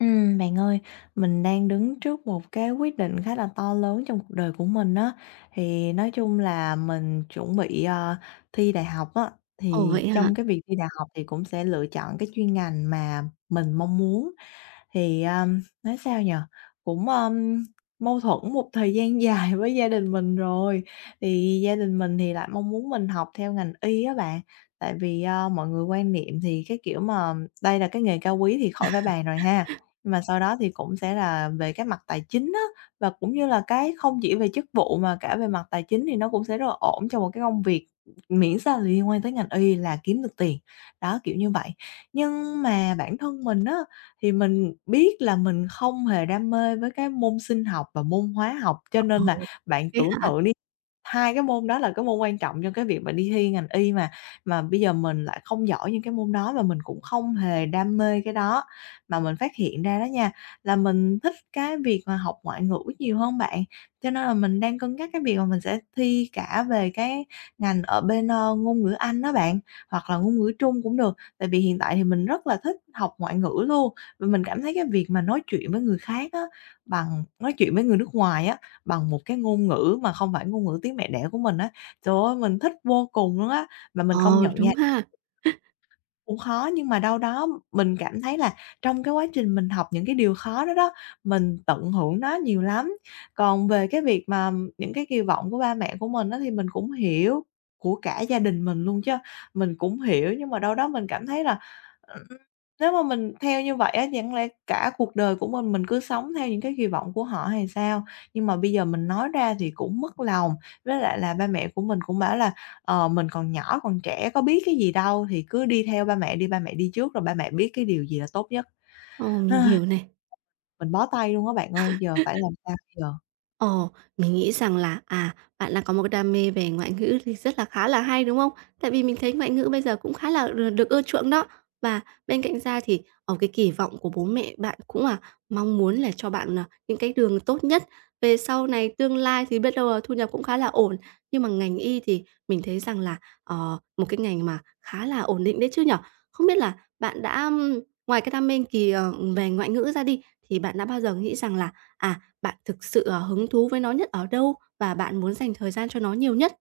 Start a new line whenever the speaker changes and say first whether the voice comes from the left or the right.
left: Bạn ơi, mình đang đứng trước một cái quyết định khá là to lớn trong cuộc đời của mình á. Thì nói chung là mình chuẩn bị, thi đại học á,
right: Ồ,
left: thì
right: vậy hả?
left: trong cái việc thi đại học thì cũng sẽ lựa chọn cái chuyên ngành mà mình mong muốn. Thì, nói sao nhỉ, cũng, mâu thuẫn một thời gian dài với gia đình mình rồi. Thì gia đình mình thì lại mong muốn mình học theo ngành y á bạn, tại vì, mọi người quan niệm thì cái kiểu mà đây là cái nghề cao quý thì khỏi phải bàn rồi ha. Nhưng mà sau đó thì cũng sẽ là về cái mặt tài chính á, và cũng như là cái không chỉ về chức vụ mà cả về mặt tài chính thì nó cũng sẽ rất là ổn cho một cái công việc, miễn sao là liên quan tới ngành y là kiếm được tiền. Đó, kiểu như vậy. Nhưng mà bản thân mình á, thì mình biết là mình không hề đam mê với cái môn sinh học và môn hóa học, cho
right: Ờ,
left: nên là bạn
right: thế
left: tưởng
right: hả?
left: tượng đi. Hai cái môn đó là cái môn quan trọng cho cái việc mà đi thi ngành y mà bây giờ mình lại không giỏi những cái môn đó và mình cũng không hề đam mê cái đó. Mà mình phát hiện ra đó nha, là mình thích cái việc mà học ngoại ngữ nhiều hơn bạn, cho nên là mình đang cân nhắc cái việc mà mình sẽ thi cả về cái ngành ở bên, ngôn ngữ Anh đó bạn, hoặc là ngôn ngữ Trung cũng được. Tại vì hiện tại thì mình rất là thích học ngoại ngữ luôn, và mình cảm thấy cái việc mà nói chuyện với người khác á, bằng nói chuyện với người nước ngoài á, bằng một cái ngôn ngữ mà không phải ngôn ngữ tiếng mẹ đẻ của mình á. Trời ơi, mình thích vô cùng luôn á, mà mình công
right: Ờ,
left: nhận nha,
right: đúng ha.
left: cũng khó, nhưng mà đâu đó mình cảm thấy là trong cái quá trình mình học những cái điều khó đó đó, mình tận hưởng nó nhiều lắm. Còn về cái việc mà những cái kỳ vọng của ba mẹ của mình á thì mình cũng hiểu, của cả gia đình mình luôn chứ, mình cũng hiểu, nhưng mà đâu đó mình cảm thấy là, ừm, nếu mà mình theo như vậy á, chẳng lẽ cả cuộc đời của mình cứ sống theo những cái kỳ vọng của họ hay sao? Nhưng mà bây giờ mình nói ra thì cũng mất lòng, với lại là ba mẹ của mình cũng bảo là: "Ờ, mình còn nhỏ, còn trẻ có biết cái gì đâu, thì cứ đi theo ba mẹ đi trước rồi ba mẹ biết cái điều gì là tốt nhất."
right: Ồ, mình hiểu này.
left: Mình bó tay luôn á bạn ơi, giờ phải làm sao giờ?
right: Ồ, mình nghĩ rằng là, bạn đang có một cái đam mê về ngoại ngữ thì rất là khá là hay, đúng không? Tại vì mình thấy ngoại ngữ bây giờ cũng khá là được được ưa chuộng đó. Và bên cạnh ra thì, ở cái kỳ vọng của bố mẹ bạn cũng là mong muốn là cho bạn, những cái đường tốt nhất, về sau này tương lai thì biết đâu là thu nhập cũng khá là ổn. Nhưng mà ngành y thì mình thấy rằng là, một cái ngành mà khá là ổn định đấy chứ nhỉ? Không biết là bạn đã, ngoài cái đam mê về ngoại ngữ ra đi, thì bạn đã bao giờ nghĩ rằng là, à, bạn thực sự, hứng thú với nó nhất ở đâu và bạn muốn dành thời gian cho nó nhiều nhất.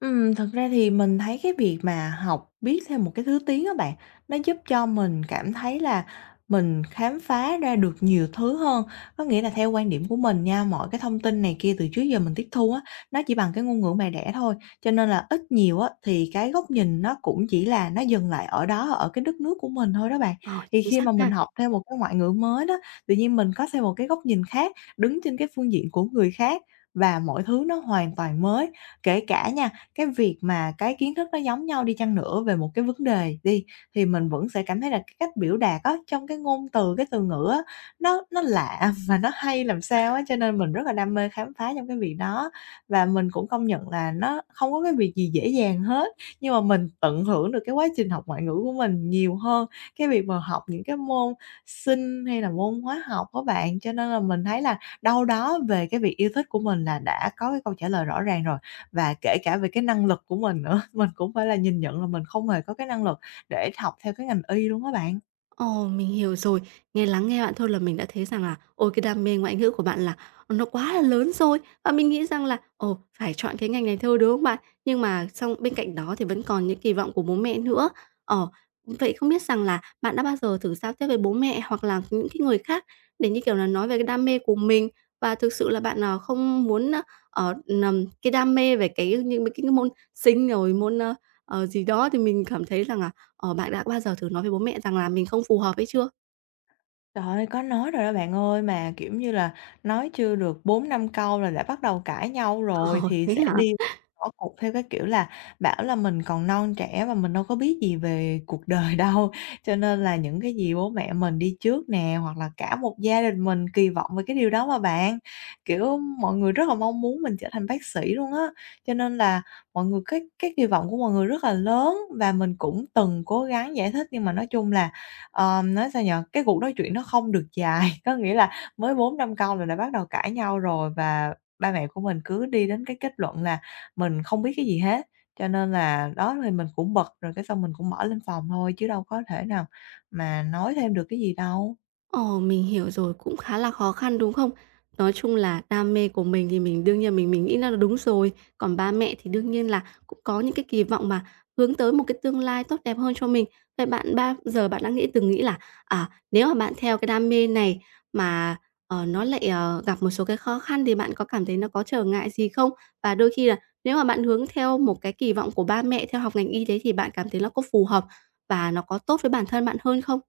left: Thật ra thì mình thấy cái việc mà học biết thêm một cái thứ tiếng á bạn, nó giúp cho mình cảm thấy là mình khám phá ra được nhiều thứ hơn. Có nghĩa là theo quan điểm của mình nha, mọi cái thông tin này kia từ trước giờ mình tiếp thu á, nó chỉ bằng cái ngôn ngữ mẹ đẻ thôi, cho nên là ít nhiều á thì cái góc nhìn nó cũng chỉ là nó dừng lại ở đó, ở cái đất nước của mình thôi đó bạn.
right: Ờ,
left: Thì
right: chính
left: khi
right: xác
left: mà mình
right: ha.
left: học thêm một cái ngoại ngữ mới đó, tự nhiên mình có thêm một cái góc nhìn khác, đứng trên cái phương diện của người khác và mọi thứ nó hoàn toàn mới. Kể cả nha, cái việc mà cái kiến thức nó giống nhau đi chăng nữa về một cái vấn đề đi, thì mình vẫn sẽ cảm thấy là cái cách biểu đạt á, trong cái ngôn từ, cái từ ngữ á, nó lạ và nó hay làm sao á, cho nên mình rất là đam mê khám phá trong cái việc đó. Và mình cũng công nhận là nó không có cái việc gì dễ dàng hết, nhưng mà mình tận hưởng được cái quá trình học ngoại ngữ của mình nhiều hơn cái việc mà học những cái môn Sinh hay là môn hóa học á bạn. Cho nên là mình thấy là đâu đó về cái việc yêu thích của mình là đã có cái câu trả lời rõ ràng rồi, và kể cả về cái năng lực của mình nữa, mình cũng phải là nhìn nhận là mình không hề có cái năng lực để học theo cái ngành y luôn á bạn.
right: Ồ, mình hiểu rồi. Nghe lắng nghe bạn thôi là mình đã thấy rằng là, ôi, cái đam mê ngoại ngữ của bạn là nó quá là lớn rồi. Và mình nghĩ rằng là, ồ, phải chọn cái ngành này thôi, đúng không bạn? Nhưng mà xong bên cạnh đó thì vẫn còn những kỳ vọng của bố mẹ nữa. Ờ, vậy không biết rằng là bạn đã bao giờ thử giao tiếp với bố mẹ hoặc là những cái người khác để như kiểu là nói về cái đam mê của mình và thực sự là bạn, không muốn, ở cái đam mê về cái những mấy cái môn Sinh rồi môn, gì đó thì mình cảm thấy rằng là. Ờ, bạn đã bao giờ thử nói với bố mẹ rằng là mình không phù hợp ấy chưa?
left: Trời ơi, có nói rồi đó bạn ơi, mà, kiểu như là, nói chưa được bốn năm câu là đã bắt đầu cãi nhau rồi,
right: Ờ,
left: thì
right: thế
left: sẽ
right: hả?
left: đi bỏ cuộc theo cái kiểu là bảo là mình còn non trẻ và mình đâu có biết gì về cuộc đời đâu. Cho nên là những cái gì bố mẹ mình đi trước nè, hoặc là cả một gia đình mình kỳ vọng về cái điều đó mà bạn. Kiểu, mọi người rất là mong muốn mình trở thành bác sĩ luôn á, cho nên là mọi người cái kỳ vọng của mọi người rất là lớn, và mình cũng từng cố gắng giải thích, nhưng mà nói chung là, nói sao nhở, cái cuộc nói chuyện nó không được dài, có nghĩa là mới bốn 5 câu là đã bắt đầu cãi nhau rồi và ba mẹ của mình cứ đi đến cái kết luận là mình không biết cái gì hết. Cho nên là đó thì mình cũng bực rồi cái xong mình cũng mở lên phòng thôi, chứ đâu có thể nào mà nói thêm được cái gì đâu.
right: Ồ, mình hiểu rồi, cũng khá là khó khăn, đúng không? Nói chung là đam mê của mình thì mình đương nhiên mình nghĩ là nó đúng rồi, còn ba mẹ thì đương nhiên là cũng có những cái kỳ vọng mà hướng tới một cái tương lai tốt đẹp hơn cho mình. Vậy bạn ba giờ bạn đã nghĩ từng nghĩ là, nếu mà bạn theo cái đam mê này mà, nó lại, gặp một số cái khó khăn thì bạn có cảm thấy nó có trở ngại gì không? Và đôi khi là nếu mà bạn hướng theo một cái kỳ vọng của ba mẹ theo học ngành y tế thì bạn cảm thấy nó có phù hợp và nó có tốt với bản thân bạn hơn không?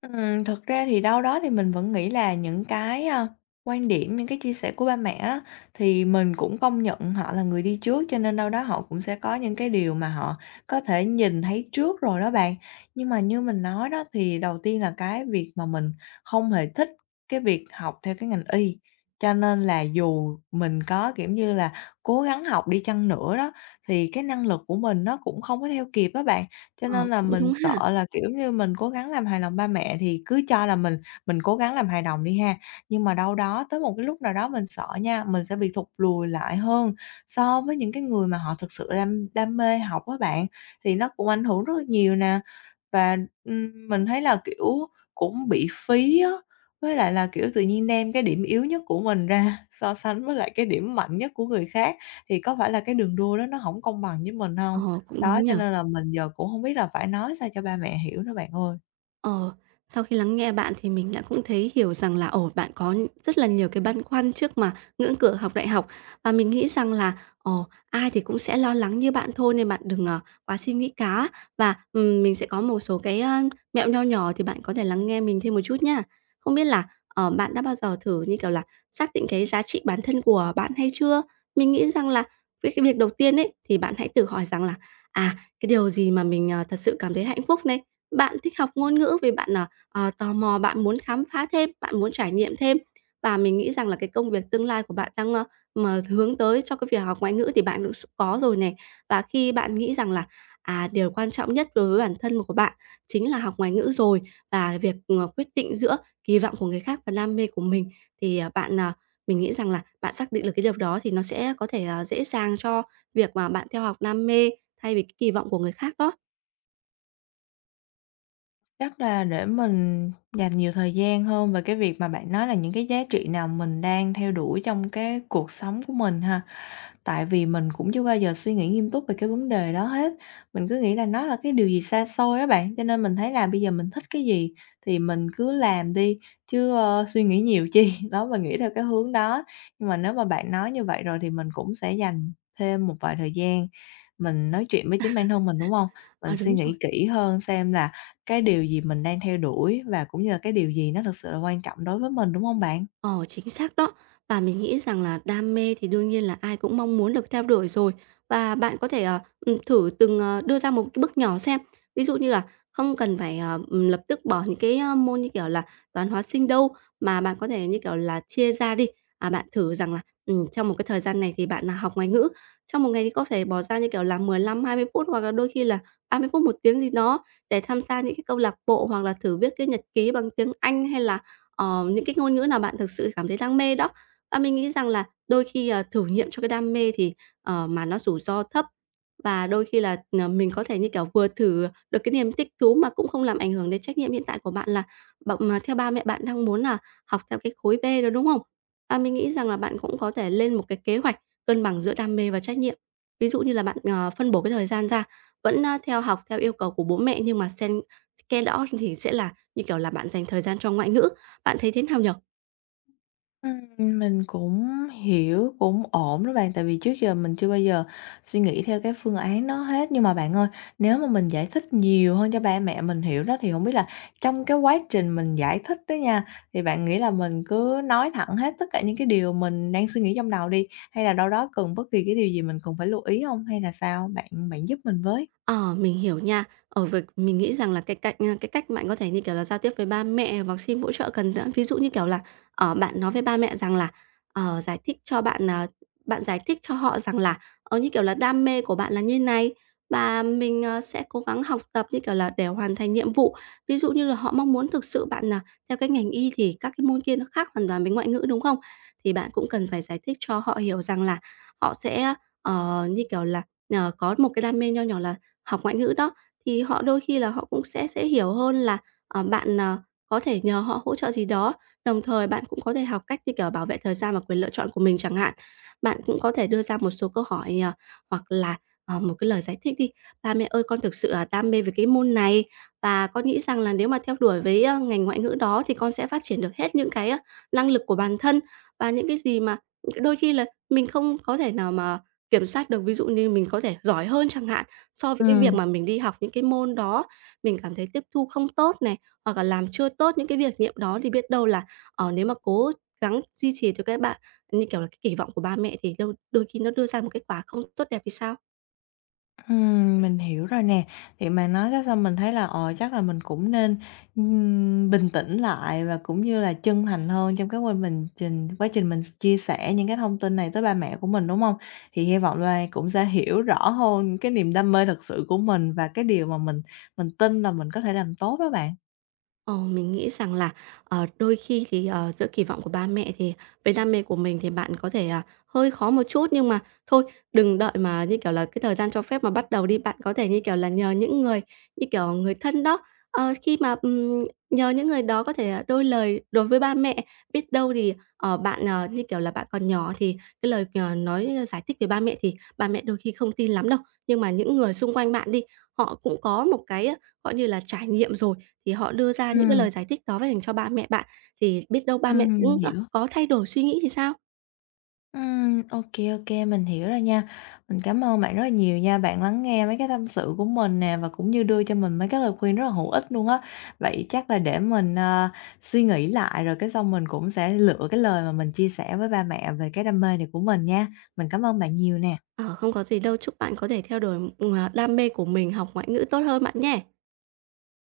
left: Thực ra thì đâu đó thì mình vẫn nghĩ là những cái, quan điểm, những cái chia sẻ của ba mẹ á, thì mình cũng công nhận họ là người đi trước, cho nên đâu đó họ cũng sẽ có những cái điều mà họ có thể nhìn thấy trước rồi đó bạn. Nhưng mà như mình nói đó, thì đầu tiên là cái việc mà mình không hề thích cái việc học theo cái ngành y, cho nên là dù mình có, kiểu như là, cố gắng học đi chăng nữa đó, thì cái năng lực của mình nó cũng không có theo kịp đó bạn. Cho
right: Ờ,
left: nên là
right: cũng
left: mình
right: đúng ha.
left: sợ là, kiểu như, mình cố gắng làm hài lòng ba mẹ thì cứ cho là mình cố gắng làm hài lòng đi ha, nhưng mà đâu đó tới một cái lúc nào đó mình sợ nha, mình sẽ bị thụt lùi lại hơn so với những cái người mà họ thực sự đam đam mê học á bạn, thì nó cũng ảnh hưởng rất là nhiều nè. Và, mình thấy là, kiểu, cũng bị phí á, với lại là, kiểu, tự nhiên đem cái điểm yếu nhất của mình ra so sánh với lại cái điểm mạnh nhất của người khác, thì có phải là cái đường đua đó nó hổng công bằng với mình hông?
right: Ờ, cũng
left: Đó,
right: đúng
left: cho
right: nhở.
left: nên là mình giờ cũng hông biết là phải nói sao cho ba mẹ hiểu nữa bạn ơi.
right: Ờ, sau khi lắng nghe bạn thì mình đã cũng thấy hiểu rằng là, ồ, bạn có rất là nhiều cái băn khoăn trước mà ngưỡng cửa học đại học. Và mình nghĩ rằng là, ồ, ai thì cũng sẽ lo lắng như bạn thôi nên bạn đừng, quá suy nghĩ cá. Và, mình sẽ có một số cái, mẹo nho nhỏ thì bạn có thể lắng nghe mình thêm một chút nhá. Không biết là, bạn đã bao giờ thử, như kiểu là, xác định cái giá trị bản thân của bạn hay chưa? Mình nghĩ rằng là với cái việc đầu tiên ấy, thì bạn hãy tự hỏi rằng là "À, cái điều gì mà mình, thật sự cảm thấy hạnh phúc này. Bạn thích học ngôn ngữ vì bạn, tò mò, bạn muốn khám phá thêm, bạn muốn trải nghiệm thêm. Và mình nghĩ rằng là cái công việc tương lai của bạn đang, mà hướng tới cho cái việc học ngoại ngữ thì bạn cũng s có rồi này. Và khi bạn nghĩ rằng là, điều quan trọng nhất đối với bản thân của bạn chính là học ngoại ngữ rồi, và việc, quyết định giữa kỳ vọng của người khác và đam mê của mình thì, bạn, mình nghĩ rằng là bạn xác định được cái điều đó thì nó sẽ có thể, dễ dàng cho việc mà bạn theo học đam mê thay vì cái kỳ vọng của người khác đó.
left: Chắc là để mình dành nhiều thời gian hơn về cái việc mà bạn nói là những cái giá trị nào mình đang theo đuổi trong cái cuộc sống của mình ha. Tại vì mình cũng chưa bao giờ suy nghĩ nghiêm túc về cái vấn đề đó hết, mình cứ nghĩ là nó là cái điều gì xa xôi á bạn, cho nên mình thấy là bây giờ mình thích cái gì thì mình cứ làm đi, chứ, suy nghĩ nhiều chi. Đó, mình nghĩ theo cái hướng đó. Nhưng mà nếu mà bạn nói như vậy rồi thì mình cũng sẽ dành thêm một vài thời gian mình nói chuyện với chính bản thân mình, đúng không?
right: Ờ,
left: Mình
right: đúng.
left: suy nghĩ kỹ hơn xem là cái điều gì mình đang theo đuổi, và cũng như là cái điều gì nó thực sự là quan trọng đối với mình, đúng không bạn?
right: Ờ, chính xác đó. Và mình nghĩ rằng là đam mê thì đương nhiên là ai cũng mong muốn được theo đuổi rồi. Và bạn có thể, thử từng, đưa ra một cái bước nhỏ xem. Ví dụ như là không cần phải, lập tức bỏ những cái, môn như kiểu là toán, hóa, sinh đâu, mà bạn có thể, như kiểu là, chia ra đi. À, bạn thử rằng là, trong một cái thời gian này thì bạn, là học ngoại ngữ, trong một ngày thì có thể bỏ ra, như kiểu là, 15-20 phút hoặc là đôi khi là 30 phút, một tiếng gì đó để tham gia những cái câu lạc bộ hoặc là thử viết cái nhật ký bằng tiếng Anh hay là những cái ngôn ngữ nào bạn thực sự cảm thấy đam mê đó. Và mình nghĩ rằng là đôi khi, thử nghiệm cho cái đam mê thì, mà nó rủi ro thấp và đôi khi là, mình có thể, như kiểu, vừa thử được cái niềm thích thú mà cũng không làm ảnh hưởng đến trách nhiệm hiện tại của bạn là bạn mà theo ba mẹ bạn đang muốn là học theo cái khối B đó, đúng không? Và mình nghĩ rằng là bạn cũng có thể lên một cái kế hoạch cân bằng giữa đam mê và trách nhiệm. Ví dụ như là bạn, phân bổ cái thời gian ra, vẫn, theo học theo yêu cầu của bố mẹ nhưng mà xen cái đó thì sẽ là, như kiểu là, bạn dành thời gian cho ngoại ngữ. Bạn thấy thế nào nhỉ?
left: Ừm, mình cũng hiểu, cũng ổn đó bạn, tại vì trước giờ mình chưa bao giờ suy nghĩ theo cái phương án đó hết. Nhưng mà bạn ơi, nếu mà mình giải thích nhiều hơn cho ba mẹ mình hiểu đó, thì không biết là trong cái quá trình mình giải thích đó nha, thì bạn nghĩ là mình cứ nói thẳng hết tất cả những cái điều mình đang suy nghĩ trong đầu đi, hay là đâu đó cần bất kỳ cái điều gì mình cần phải lưu ý không? Hay là sao? Bạn bạn giúp mình với.
right: Ờ, mình hiểu nha. Ở việc mình nghĩ rằng là cái cách bạn có thể, như kiểu là, giao tiếp với ba mẹ hoặc xin hỗ trợ cần nữa. Ví dụ, như kiểu là, bạn nói với ba mẹ rằng là, giải thích cho bạn, bạn giải thích cho họ rằng là, như kiểu là, đam mê của bạn là như này và mình, sẽ cố gắng học tập, như kiểu là, để hoàn thành nhiệm vụ. Ví dụ như là họ mong muốn thực sự bạn, là theo cái ngành y thì các cái môn kia nó khác hoàn toàn với ngoại ngữ, đúng không? Thì bạn cũng cần phải giải thích cho họ hiểu rằng là họ sẽ, như kiểu là, có một cái đam mê nho nhỏ là học ngoại ngữ đó, thì họ đôi khi là họ cũng sẽ hiểu hơn là, bạn, có thể nhờ họ hỗ trợ gì đó. Đồng thời bạn cũng có thể học cách, như kiểu, bảo vệ thời gian và quyền lựa chọn của mình chẳng hạn. Bạn cũng có thể đưa ra một số câu hỏi, hoặc là, một cái lời giải thích đi: "Ba mẹ ơi, con thực sự, đam mê với cái môn này và con nghĩ rằng là nếu mà theo đuổi với, ngành ngoại ngữ đó thì con sẽ phát triển được hết những cái, năng lực của bản thân và những cái gì mà đôi khi là mình không có thể nào mà kiểm soát được." Ví dụ như mình có thể giỏi hơn chẳng hạn. So với cái việc
left: Ừm.
right: mà mình đi học những cái môn đó, mình cảm thấy tiếp thu không tốt này, hoặc là làm chưa tốt những cái việc nghiệm đó thì biết đâu là, nếu mà cố gắng duy trì cho các bạn như kiểu là, cái kỳ vọng của ba mẹ thì đâu đôi khi nó đưa ra một kết quả không tốt đẹp thì sao?
left: Mình hiểu rồi nè. Thì mà nói cái xong mình thấy là, chắc là mình cũng nên, bình tĩnh lại và cũng như là chân thành hơn trong cái quá trình mình chia sẻ những cái thông tin này tới ba mẹ của mình, đúng không? Thì hy vọng là cũng sẽ hiểu rõ hơn cái niềm đam mê thật sự của mình và cái điều mà mình tin là mình có thể làm tốt đó bạn.
right: Ờ, mình nghĩ rằng là, đôi khi thì, giữa kỳ vọng của ba mẹ thì với đam mê của mình thì bạn có thể, hơi khó một chút, nhưng mà thôi đừng đợi mà, như kiểu là, cái thời gian cho phép mà bắt đầu đi. Bạn có thể, như kiểu là, nhờ những người, như kiểu, người thân đó, khi mà, nhờ những người đó có thể, đôi lời đối với ba mẹ. Biết đâu thì, bạn, như kiểu là, bạn còn nhỏ thì cái lời, nói giải thích với ba mẹ thì ba mẹ đôi khi không tin lắm đâu. Nhưng mà những người xung quanh bạn đi, họ cũng có một cái, gọi như là, trải nghiệm rồi, thì họ đưa ra những cái
left: Ừm,
right: lời giải thích đó dành cho ba mẹ bạn, thì biết đâu ba mẹ
left: ừm,
right: cũng,
left: hiểu.
right: có thay đổi suy nghĩ thì sao?
left: Ok, ok, mình hiểu rồi nha. Mình cảm ơn bạn rất là nhiều nha, bạn lắng nghe mấy cái tâm sự của mình nè và cũng như đưa cho mình mấy cái lời khuyên rất là hữu ích luôn á. Vậy chắc là để mình, suy nghĩ lại rồi cái xong mình cũng sẽ lựa cái lời mà mình chia sẻ với ba mẹ về cái đam mê này của mình nha. Mình cảm ơn bạn nhiều nè.
right: Ờ, không có gì đâu, chúc bạn có thể theo đuổi, đam mê của mình, học ngoại ngữ tốt hơn bạn nhé.